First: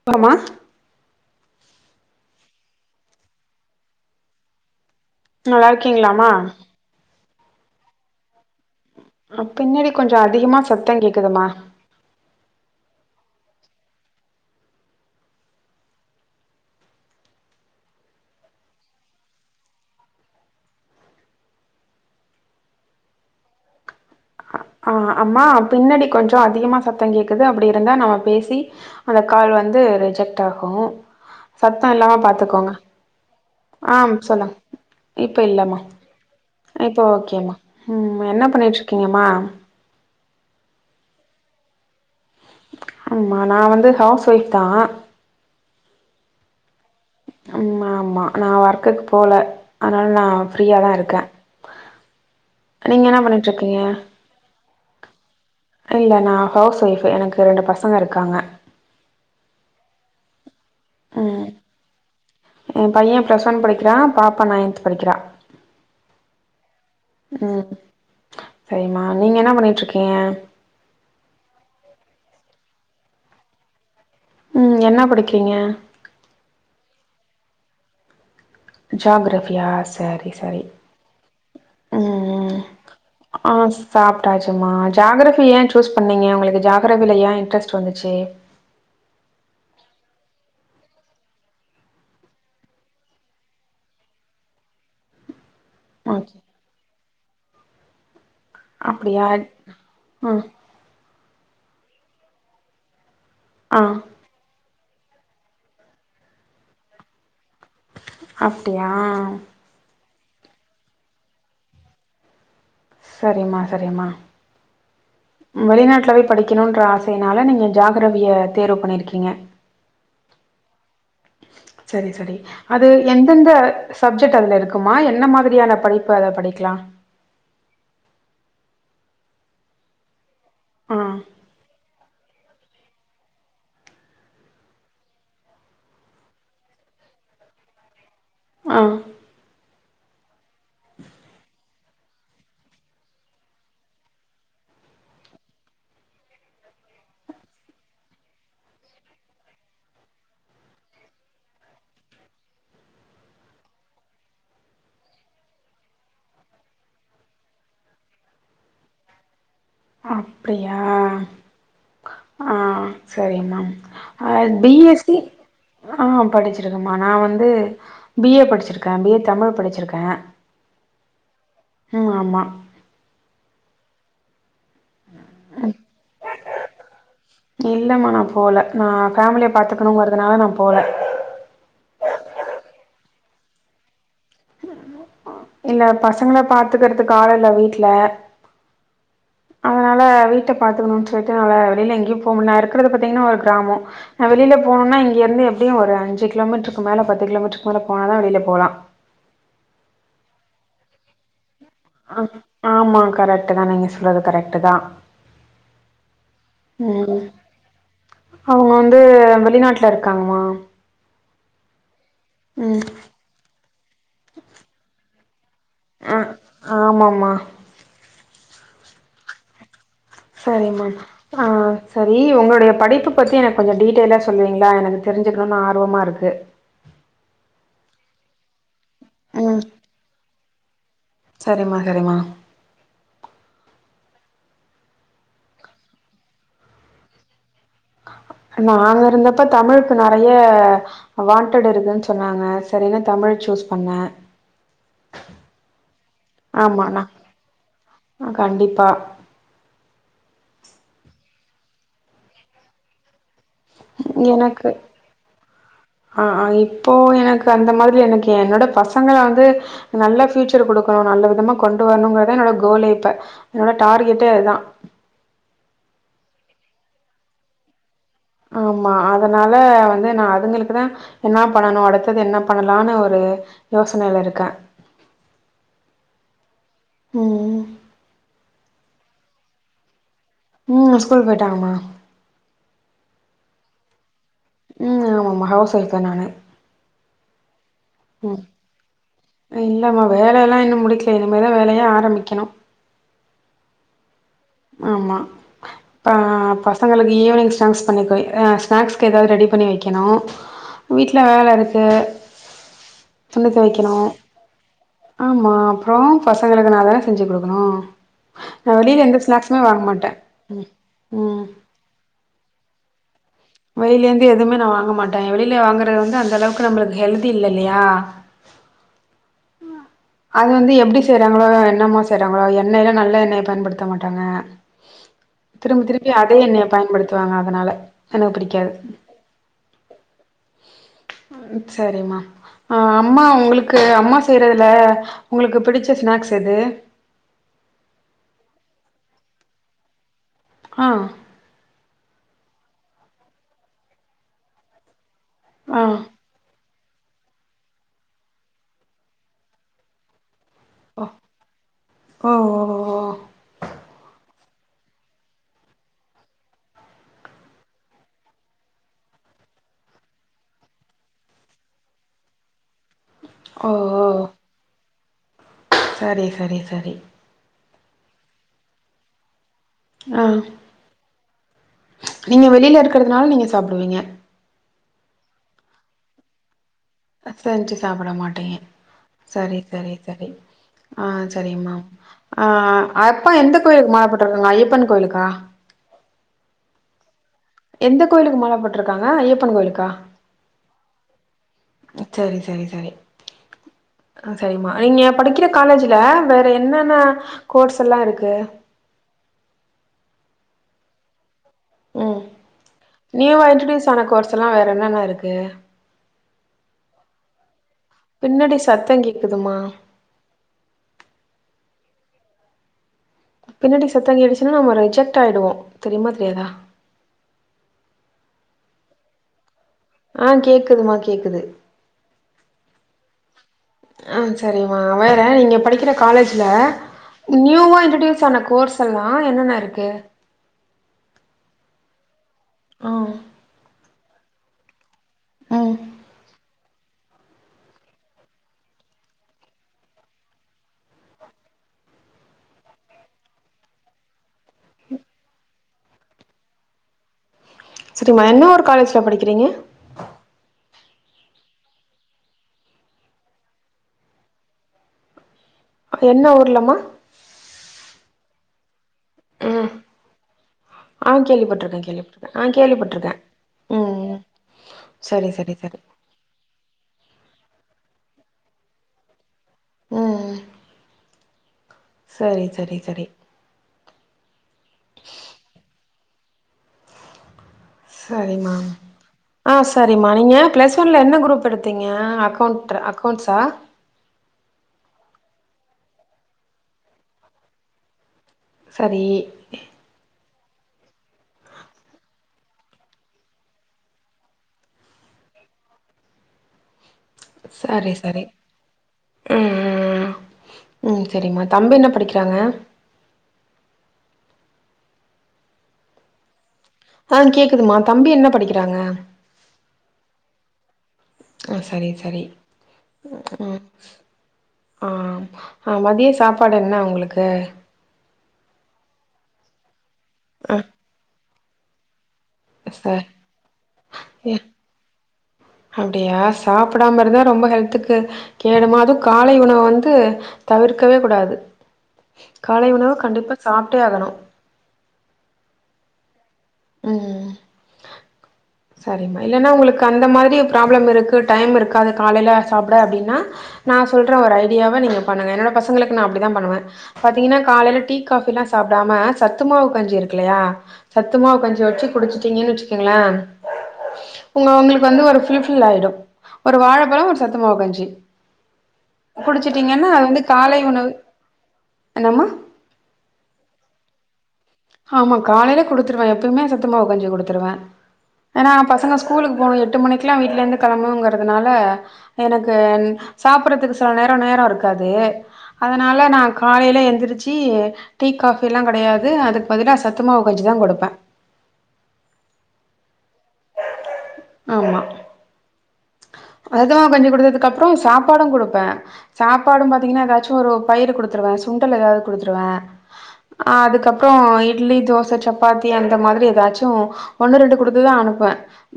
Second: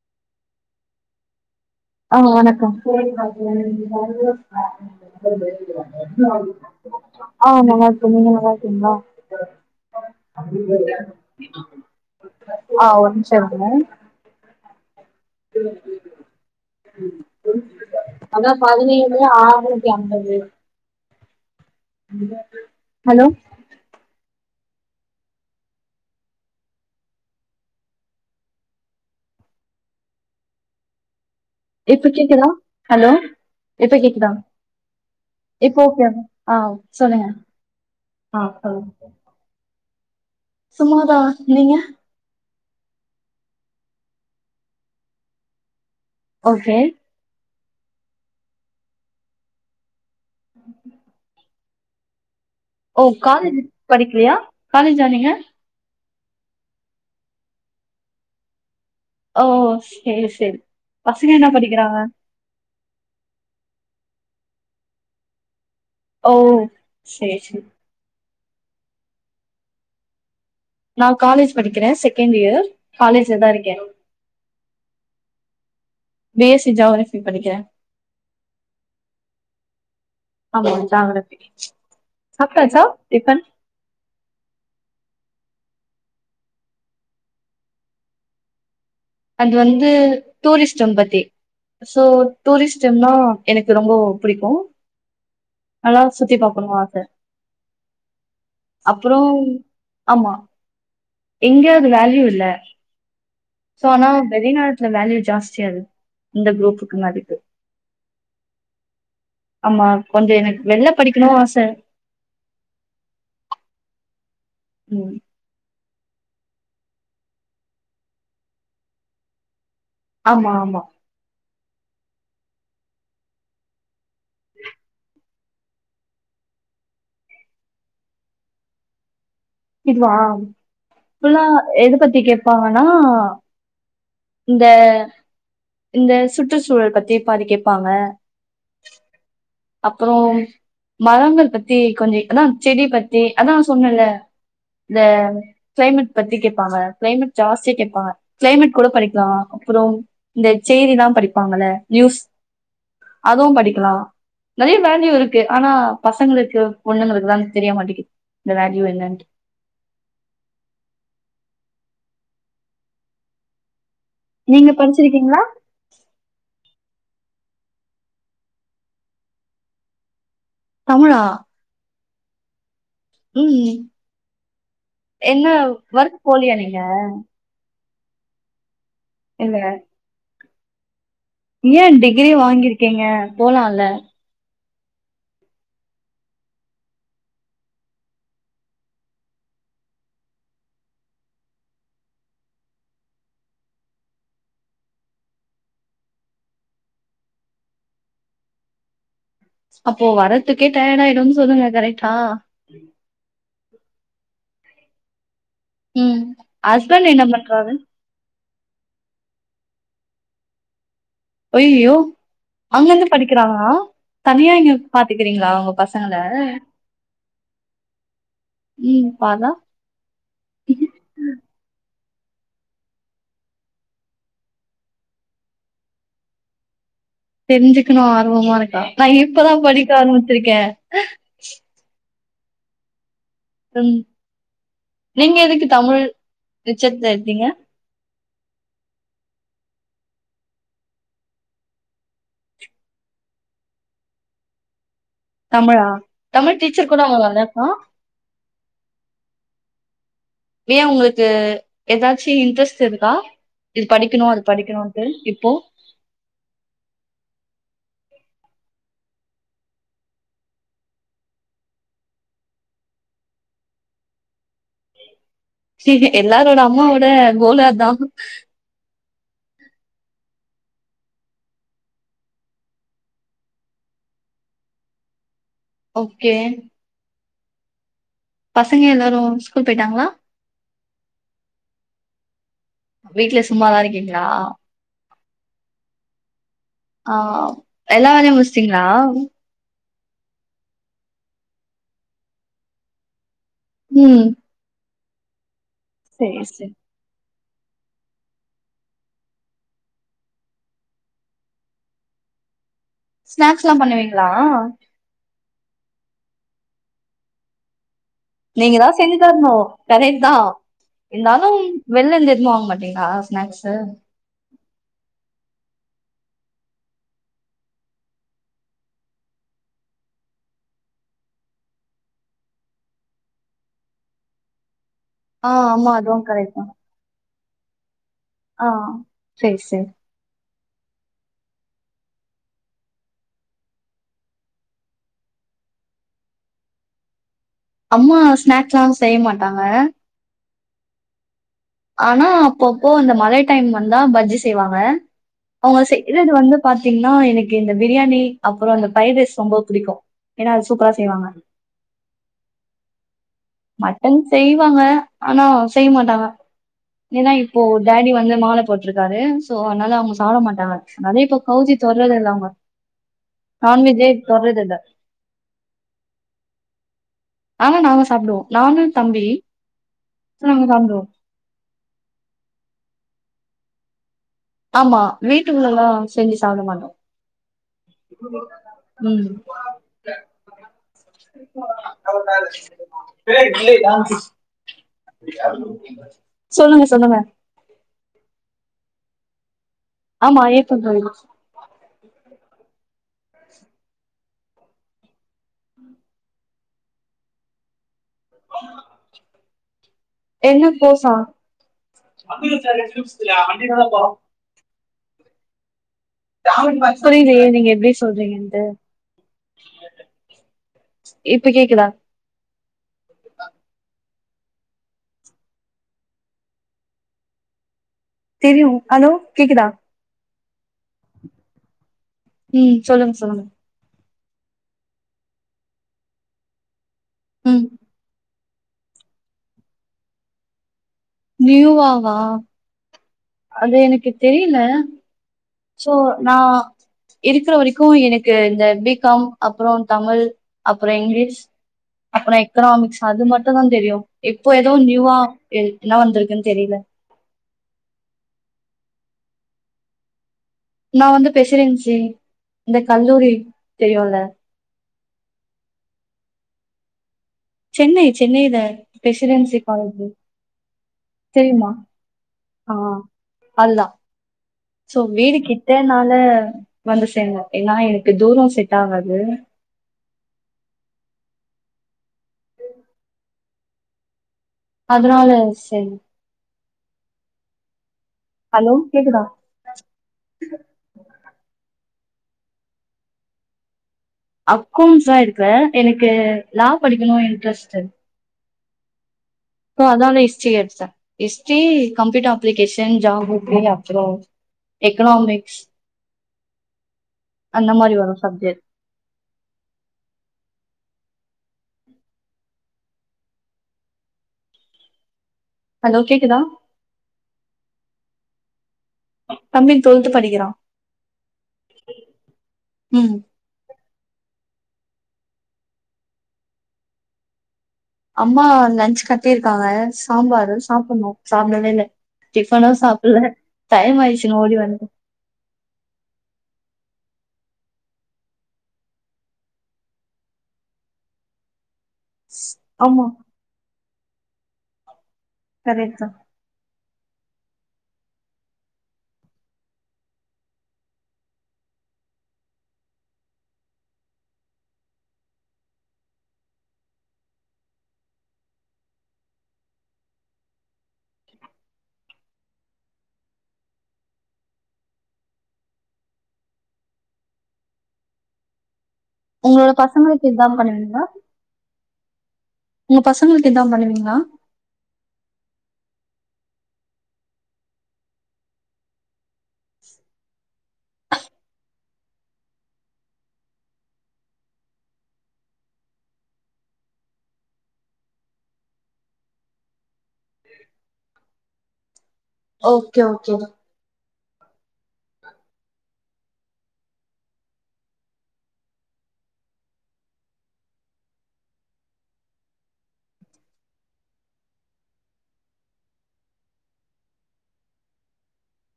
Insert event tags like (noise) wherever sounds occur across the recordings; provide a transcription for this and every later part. அப்பறமா ஆ வணக்கோ நல்லா இருக்கீங்களாமா ஆ நல்லாருக் நீங்க நல்லா இருக்கீங்களா பின்னாடி கொஞ்சோ அதிகமா சத்தோ கேக்குதுமா ஆ ஒரு நிமிசோ இருங்க (inaudible) அதா பதினேழு ஆறுநூத்தி அம்பது ஹலோ ஆ அம்மா பின்னாடி கொஞ்சோ அதிகமா சத்தோ கேக்குது அப்டி இருந்தா நம்ம பேசி அந்த கால் வந்து ரிஜெக்ட் ஆகு சத்தோ இப்ப இல்லாம கேக்குதா பாத்துக்கோங்க ஹலோ ஆ இப்ப கேக்குதா சொல்லுங்க இப்ப இல்லம்மா ஓகே ஆ இப்ப சொல்லுங்க ஓகேமா ம் ஆ என்ன பண்ணிட்டு சொல்லுங்க இருக்கீங்கம்மா சும்மாதா நீங்க ஆமா நா வந்து ஹவுஸ் ஒய்ஃப் தான் ஓகே ஆமா ஆமா நா ஒர்க்குக்கு போல அதனால நா ஃப்ரீயாதா இருக்கே ஓ நீங்க என்ன காலேஜ் பண்ணிட்ருக்கீங்க படிக்கலையா காலேஜ்ஜா நீங்க இல்ல நா ஹவுஸ் ஒய்ஃபு எனக்கு ரெண்டு பசங்க இருக்காங்க ஓ சேரி சேரி பசங்க என்ன படிக்கிறாங்க எ பைய பிளஸ் ஒன் படிக்கிறான் பாப்பா நைன்த் படிக்கிறா ஓ சேரி சேரி சரிமா நீங்க என்ன பண்ணிட்ருக்கீங்க நா காலேஜ் படிக்கிறே செகண்ட் இயர் காலேஜ்லதா இருக்கே ம் என்னா படிக்கீங்க பி எஸ் சி ஜாக்ரஃபி படிக்கிற ஜாக்ரஃபியா சேரி ஆமா ஜாகிரஃபி சாப்டாச்சா டிபன் சாப்டாச்சுமா ஜாகிரஃபி ஏ சூஸ் பண்ணீங்க உங்ளுக்கு ஜாகிரஃபியில ஏ இன்ட்ரெஸ்ட் வந்துச்சு அது வந்து டூரிஸ்ட் டவுன் பத்தி சோ டூரிஸ்டுன்னா எனக்கு ரொம்ப புடிக்கு நல்லா ஓகே சுத்தி பாக்கணு ஆச அப்புறோ அப்டியா ஆமா ம் எங்கியோ அது வேல்யூ இல்ல ஆ சோ ஆனா வெளிநாட் வேல்யூ ஜாஸ்தியது இந்த குரூப்புக்கு மதிப்பு அப்டியா ஆமா கொஞ்ச எனக் வெள்ள படிக்குணு ஆச சரிம்மா சரிம்மா ம் வெளிநாட்லேவேய் படிக்கணூன்ற ஆசையினால நீங்க ஜாகிரவிய தேர்வு பண்ணிருக்கீங்க ஆமா ஆமா சரி சரி அது எந்தெந்த சப்ஜெட் அதுல இருக்குமா என்ன மாதிரியான படிப்பு அத படிக்லா இதுவா ஆ ஃபுல்ல எது பத்தி கேப்பாங்கன்னா இந்த இந்த சுற்றுச்சூழல் பத்தி பாதி கேப்பாங்க ஆ அப்புறோம் மரங்கள் பத்தி கொஞ்ச இக்னா செடி பத்தி அதா சொன்னேல்ல இந்த கிளைமெட் பத்தி கேப்பாங்க கிளைமெட் ஜாஸ்தி கேட்பாங்க கிளைமெட் கூட படிக்லா அப்புறோ இந்த செய்தி தா படிப்பாங்கள நியூஸ் அதுவு படிக்லா நெறைய வேல்யூ இருக்கு ஆனா பசங்ளுக்கு பொண்ணுங்களுக்குதா தெரிய மாட்டிக்கி இந்த வேல்யூ என்னன்ட்டு ஆ அப்டியா சரிமா அ நீங்க பி எஸ் சி படிச்சிருக்கீங்களா ஆ படிச்சிருக்கமா நா வந்து பி ஏ படிச்சிருக்கே பி ஏ தமிழ் படிச்சிருக்கே தமிழா ம் ஆமா ம் என்ன வர்க் போலியா நீங்க இல்லமா நா போல நா ஃபேமிலிய இல்ல பாத்துக்குணுங்கிறதுனால நா போல ஏ டிகிரி வாங்கிருக்கீங்க போலாலே இல்ல பசங்ல பாத்துக்கிற்துக்கு ஆள்ளில்ல வீட்ல (inaudible) அதனால வீட்ட பாத்துக்குணுன் சொல்ட்டு நால வெளியில எங்கியு போமுல்ல நா இருக்கிறது பாத்தீங்கன்னா ஒரு கிராமோ நா வெளியில போனுனா இங்கிருந்து எப்டியு ஒரு அஞ்சு கிலோமீட்ருக்கு மேல பத்து கிலோமீட்ருக்கு மேல போனாதா வெளில போலா அப்போ வரதுக்கே டயர்டாயிடுன்னு சொல்லுங்க கரெட் அ ஆமா கரெக்ட்டுதா நீங்க சொல்றது கரெக்ட்டுதா ம் ஹஸ்பண்ட் என்ன பண்றாரு அவங்க வந்து வெளிநாட்ல இருக்காங்கமா ஐய்யோ ம் அங்கந்து படிக்கிறாங்களா தனியா இங்க பாத்துக்கிறீங்களா உங்க பசங்கள ஆ ஆமாம்மா ம் பார்ரா செரிமா ஆ செரி உங்களுடைய படிப்பு பத்தி எனக்கு கொஞ்சோ டீட்டெய்லா சொல்லுவீங்களா எனக்கு தெரிஞ்சுக்கணுன் ஆர்வமாருக்கு தெரிஞ்சுக்கணு ஆர்வமாருக்கா நா இப்பதா ம் படிக்க ஆரம்பிச்சிருக்கே சரிம்மா சரிம்மா ம் நீங்க எதுக்கு தமிழ் லிட்ச்சத்ல எடுத்தீங்க நாங்க இருந்தப்ப தமிழுக்கு நறைய அ வாண்டட் இருக்குன்னு சொன்னாங்க சரினு தமிழ் ஜுஸ் பண்ணே தமுழா தமிழ் டீச்சர் கூட ஆமாண்ணா அவங்க (unintelligible) கண்டிப்பா ஏ உங்களுக்கு ஏதாச்சி இன்ட்ரெஸ்ட் இருக்கா இது படிக்கணோ அது எனக்கு படிக்கணோன்ட்டு இப்போ ஆ ஆ இப்போ எனக்கு அந்த மாரி எனக்கு என்னோட பசங்கள வந்து நல்லா ஃப்யூச்சர் குடுக்கணு நல்ல விதமா கொண்டு வரணுங்கறதா என்னோட கோலே இப்ப என்னோட டார்கெட்டே அதா எல்லாரோட அம்மாவோட கோலு அதா ஆமா அதனால வந்து நா அதுங்களுக்குதா என்னா பண்ணோ அடுத்தது என்ன பண்ணலான்னு ஒரு யோசனையில இருக்கே ஓகே ம் பசங்க எல்லாரு ஸ்கூல் போயிட்டாங்களா ம் ஸ்கூல் போயிட்டாங்கம்மா வீட்ல சும்மாதா இருக்கீங்களா ம் ஆமா ஆமா ஹவுஸ் வைஃப் தா நானு ஆ எல்ல வேலையு ம் முஸ்டீங்களா இல்லம்மா வேலையெல்லா இன்னு முடிக்கல இனிமே தா வேலையே ஆரம்பிக்கணு ம் ஆமா ப சேரி சேரி பசங்களுக்கு ஈவினிங் ஸ்னாக்ஸ் பண்ணிக்குவே அ ஸ்நாக்ஸ்க்கு ஏதாவது ரெடி பண்ணி வைக்கணோ வீட்ல வேலருக்கு துணி ஸ்நாக்ஸ்லா தொவைக்கணோ பண்ணுவீங்களா ஆமா அப்றோ பசங்களுக்கு நா தான செஞ்சி குடுக்கணோ நீங்க தா செஞ்சி தரணோ கரெக்ட்தா ம் ம் இருந்தாலும் வெள்லந்து எதுவு வாங்க மாட்டீங்களா ஸ்நாக்ஸ் வெளியிலந்து எதுவுமே நா வாங்க மாட்டே வெளியில வாங்கறது வந்து அந்த அளவுக்கு நம்மளுக்கு ஹெல்தி இல்ல இல்லையா அது வந்து எப்டி செய்றாங்களோ என்னமோ செய்யறாங்களோ எண்ணெய்ல்லா நல்ல எண்ணெயை பயன்டுத்த மாட்டாங்க ஆ திரும்பி ஆமா திருப்பி அதுவு அதே கரெக்ட் தா எண்ணெய பயன்படுத் துவாங்க அதனால எனக்கு ஆ பிடிக்காது சேரி சேரி ம் செரிம்மா ஆ அம்மா உங்களுக்கு அம்மா செய்யறதுல உங்களுக்கு பிடிச்ச ஸ்னாக்ஸ் எது அம்மா ஸ்நாக்ஸ்லா செய்ய மாட்டாங்க ஆ ஆனா அப்பப்போ அந்த மழை டைம் வந்தா பஜ்ஜி செய்வாங்க அவுங்க ஆ செய்றது வந்துப் பாத்தீங்ன்னா எனக்கு இந்த பிரியாணி அப்றோ அந்த ஃப்ரைட் ரைஸ் ரொம்ப புடிக்கு ஏன்னா அது சூப்பரா செய்வாங்க ஓ ஓ ஓ மட்டன் செய்வாங்க ஆனா செய்ய மாட்டாங்க ஏன்னா இப்போ டாடி வந்து மால போட்ருக்காரு சோ அதுனால அவுங்க சாப்ட மாட்டாங்க நெறைய இப்போ கவுச்சி தொட்றது இல்ல அவுங்க ஓ நான்வெஜ்யே தொட்றது இல்ல செரி செரி செரி ஆனா நாங்க சாப்டுவோ நானு தம்பி ஆ ஆ நாங்க சாப்டுவோ நீங்க வெளியில இருக்குறதுனால நீங்க சாப்டுவீங்க ஆமா வீட்டுக்குள்ளலா செஞ்சு சாப்ட மாட்டோம் செஞ்சு சாப்ட மாட்டீங்க ம் சரி சரி சரி ஆ சரிம்மா ஆ அப்பா எந்த கோயிலுக்கு மால (unintelligible) போட்ருக்காங்க ஐயப்பன் கோயிலுக்கா சொல்லுங்க சொல்லுங்க எந்த கோயிலுக்கு மால போட்ருக்காங்க ஐயப்பன் கோயிலுக்கா ஆமா ஐயப்பன் கோயில் செரி சரி சரி அ சரிம்மா நீங்க படிக்கிற காலேஜுல வேற என்னென்ன கோர்ஸ் எல்லா இருக்கு என்ன கோர்ஸ்சா ம் (unintelligible) அஞ்சு நாளா கோவம் இதல்லா வேற என்னென்ன இருக்கு (unintelligible) நீங்க எப்டி பின்னாடி சொல்றீங்கென்ட்டு சத்தம் கேக்குதுமா இப்ப கேக்குதா பின்னாடி சத்தோ கேட்டுச்சுன்னா நம்ம ரிஜெக்ட் ஆய்டுவோ தெரியுமா தெரியாதா தெரியு ஹலோ கேக்குதா ஆ கேக்குதுமா கேக்குது ம் சொல்லுங்க சொல்லுங்க அ செரிம்மா வேற நீங்க படிக்கிற காலேஜுல ம் நியூவா இன்டர்டியூஸ் ஆன கோர்ஸ் எல்லா என்னென்ன இருக்கு நியூவா வா ஆ அது எனக்கு தெரியில ம் சோ நா இருக்குற வரைக்கு எனக்கு இந்த பி காம் அப்பறோ தமிழ் அப்பறோ இங்லீஷ் அப்பறோ எக்கனாமிக்ஸ் அது மட்டுந்தா தெரியும் இப்போ எதுவு நியூவா எ என்ன வந்துருக்குன்னு தெரியில சரிம்மா என்ன ஊரு காலேஜுல்ல படிக்கிறீங்க நா வந்து பெசிடென்சி இந்த கல்லூரி தெரியுல்ல என்ன ஊர்லம்மா சென்னை சென்னையில ப்ரெசிடென்சி ம் காலேஜு ஆ தெரியுமா கேள்விப்பட்ருக்கே கேள்விப்பட்ருக்கே அ ஆ கேள்விப்பட்ருக்கே அதுதா ம் சோ சரி வீடு சரி சரி கிட்டனால ல வந்து சேந்தோ ஏன்னா எனக்கு தூரம் செட் ஆகாது ம் ம் சரி சரி சரி அதனால செரி சரிமா ஹலோ கேக்குதா ஆ சரிம்மா நீங்க ப்ளஸ் ஒன்ல என்ன குரூப் எடுத்தீங்க அக்கௌண்ட்ர அக்கௌண்ட்ஸா அக்கோண்ஸ் தா எடுத்தே எனக்கு லா படிக்கணு இன்ட்ரெஸ்ட் சரி சோ அதனால ஹிஸ்ட்ரி எடுத்த ஹிஸ்ட்ரி கம்ப்யூட்டர் அப்ளிகேஷன் ஜாவோ (unintelligible) அப்றோ எக்கனாமிக்ஸ் அந்த சரி மாரி வரு சரி சப்ஜெக்ட் ம் ம் ம் சரிம்மா தம்பி என்ன படிக்கிறாங்க ஹலோ கேக்குதா ஆ கேக்குதுமா தம்பி என்ன படிக்கிறாங்க தம்பி டுவெல்த் படிக்கிறா ஆ சரி சரி ம் ம்க்ம் ஆ அ மதிய சாப்பாடு என்ன உங்களுக்கு அம்மா லஞ்ச் கட்டிருக்காங்க சாம்பாரு ஆ சாப்புன்ணு சாப்டவே இல்ல டிஃபனு ச சாப்பில்ல டைம் ஆ ஆயிட்ச்சின் ஓடி வந்த அப்டியா சாப்டாம இருந்தா ரொம்ப ஹெல்த்துக்கு கேடுமா அது காலை உணவு வந்து தவிர்க்கவே கூடாது காலை உணவு ஆமா கண்டிப்பா சாப்ட்டே ஆகணு கரெட் தா ம் சரிம்மா இல்லனா உங்களுக்கு அந்த மாதிரி ப்ராப்ளம் இருக்கு டைம் இருக்காது காலைல சாப்ட அப்படின்னா நா சொல்ற ஒரு ஐடியாவா நீங்க பண்ணுங்க என்னோட பசங்களுக்கு நா அப்டிதா பண்ணுவே பாத்தீங்கனா காலைல டீ காபி எல்லா சாப்டாம சத்துமாவு கஞ்சி இருக்குல்லையா சத்துமாவு கஞ்சி வச்சி குடிச்சிட்டீங்கன் வச்சிக்கங்களே உங்க உங்களுக்கு வந்து ஒரு ஃபுல் ஃபில் ஆயிடு ஒரு வாழப்பழோ ஒரு சத்துமாவு கஞ்சி (inaudible) உங்களோட குடிச்சிட்டீங்கன்னா அது வந்து பசங்களுக்கு இத்தா காலை உணவு பண்ணுவீங்ளா என்னம்மா உங்க பசங்களுக்கு இத்தா பண்ணுவீங்ளா ஆமா காலையில குடுத்துருவே எப்பியுமே சத்துமாவு கஞ்சி கொடுத்துருவே ஏனா பசங்க ஸ்கூலுக்கு போணு எட்டு மணிக்லா வீட்லந்து கெளம்பணுங்கிறதுனால எனக்கு சாப்புறதுக்கு சில நேரோ நேரோ இருக்காது அதனா நா காலையில எந்திரிச்சி டீ காஃபியிலா கெடையாது அது பாத்தினா சத்துமாவு காஞ்சி தா கொடுப்பே ஓகே ஓகே மா ஆமா சத்து மாவு காஞ்சி குடுத்ததுக்கு அப்புறோ சாப்பாடு குடுப்பே சாப்பாடு பாத்தீங்கனா ஏதாச்சு ஒரு பயிரு குடுத்துருவே சுண்டல் ஏதாவது குடுத்துருவே அ அதுக்கப்புறோ இட்லி தோச சப்பாத்தி அந்த மாதிரி ஏதாச்சு ஒண்ணு ரெண்டு குடுத்துதா அனுப் ப்ப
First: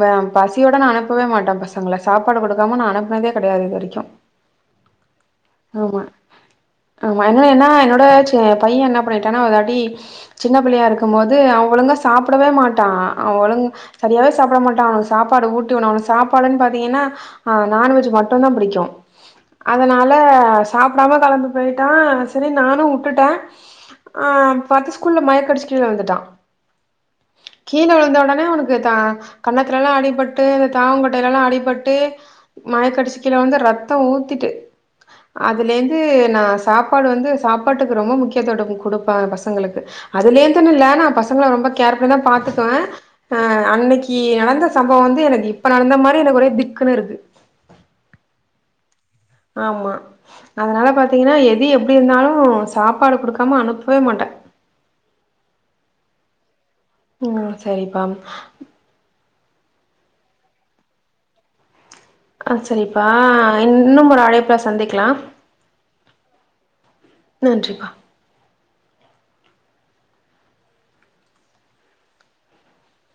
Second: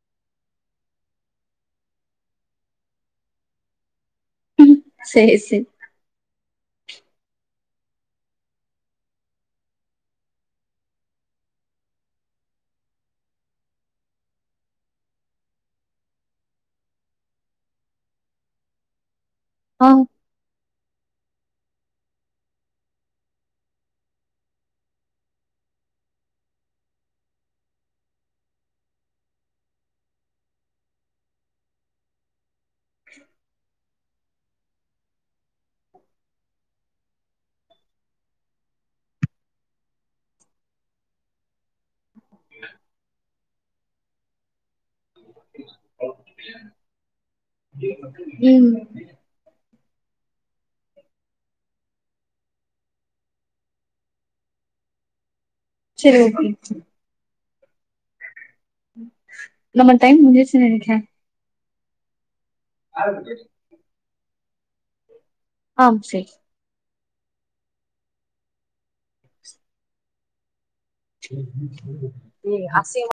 மே பசியோட நா அனுப்பவே மாட்டே பசங்கள சாப்பாடு கொடுக்காம நா அனுப்னதே கெடையாது இது வரைக்கு சேர் சேர் ஆமா ஆமா என்னோட என்ன என்னோட சே பைய என்ன பண்ணிட்டானா ஒரு வாட்டி சின்ன பிள்ளையா இருக்கு போது அவ ஒழுங்க சாப்டவே மாட்டா அவ ஒழுங் சரியாவே சாப்ட மாட்டா அவனுக்கு சாப்பாடு ஊட்டிவுனு அவன சாப்பாடுன் பாத்தீங்கனா அவ நான்வெஜ் மட்டு தா புடிக்கு ஆ அதனால சாப்டாம கெளம்பி போயிட்டா சேரி நானு வுட்டுட்டே ஆ பாத்த ஸ்கூல்ல மயக்க அடிச்சுட்டு கீழே விழுந்துட்டா கீழே விழுந்த உடனே அவனுக் கு தா கன்னத்துல எல்லா அடிபட்டு தாவங்கொட்டையில எல்லா அடிபட்டு மாயக்கோ அடிச்சி கிழவிழுந்து ரத்தம் ஊத்திட்டு அதுலேருந்து நா சாப்பாடு வந்து சாப்பாட்டுக்கு ரொம்ப முக்கியத்துடம் கொடுப்பே பசங்களுக்கு அதுலேந்துனு இல்ல நா பசங்கள ரொம்ப கேர்ஃபுல் தா பாத்துக்குவே ஆ அன்னைக்கு நடந்த சம்பவோ வந்து எனக்கு இப்ப நடந்த மாரி எனக்கு ஒரே திக்குன்னு இருக்கு ம் ஆமா அதனால பாத்தீங்கன்னா எது எப்டி இருந்தாலு சாப்பாடு கொடுக்காம அனுப்பவே மாட்டே சேரி ஓகே ம் சேரிப்பா நம்ம டைம் முஞ்சிருச்சுனு நெனைக்கிறே ஆ சேரிப்பா இன்னு ஒரு அழைப்புல சந்திக்கலா ஆம் சேரி நன்றிப்பா (unintelligible) எ ஆசையா தா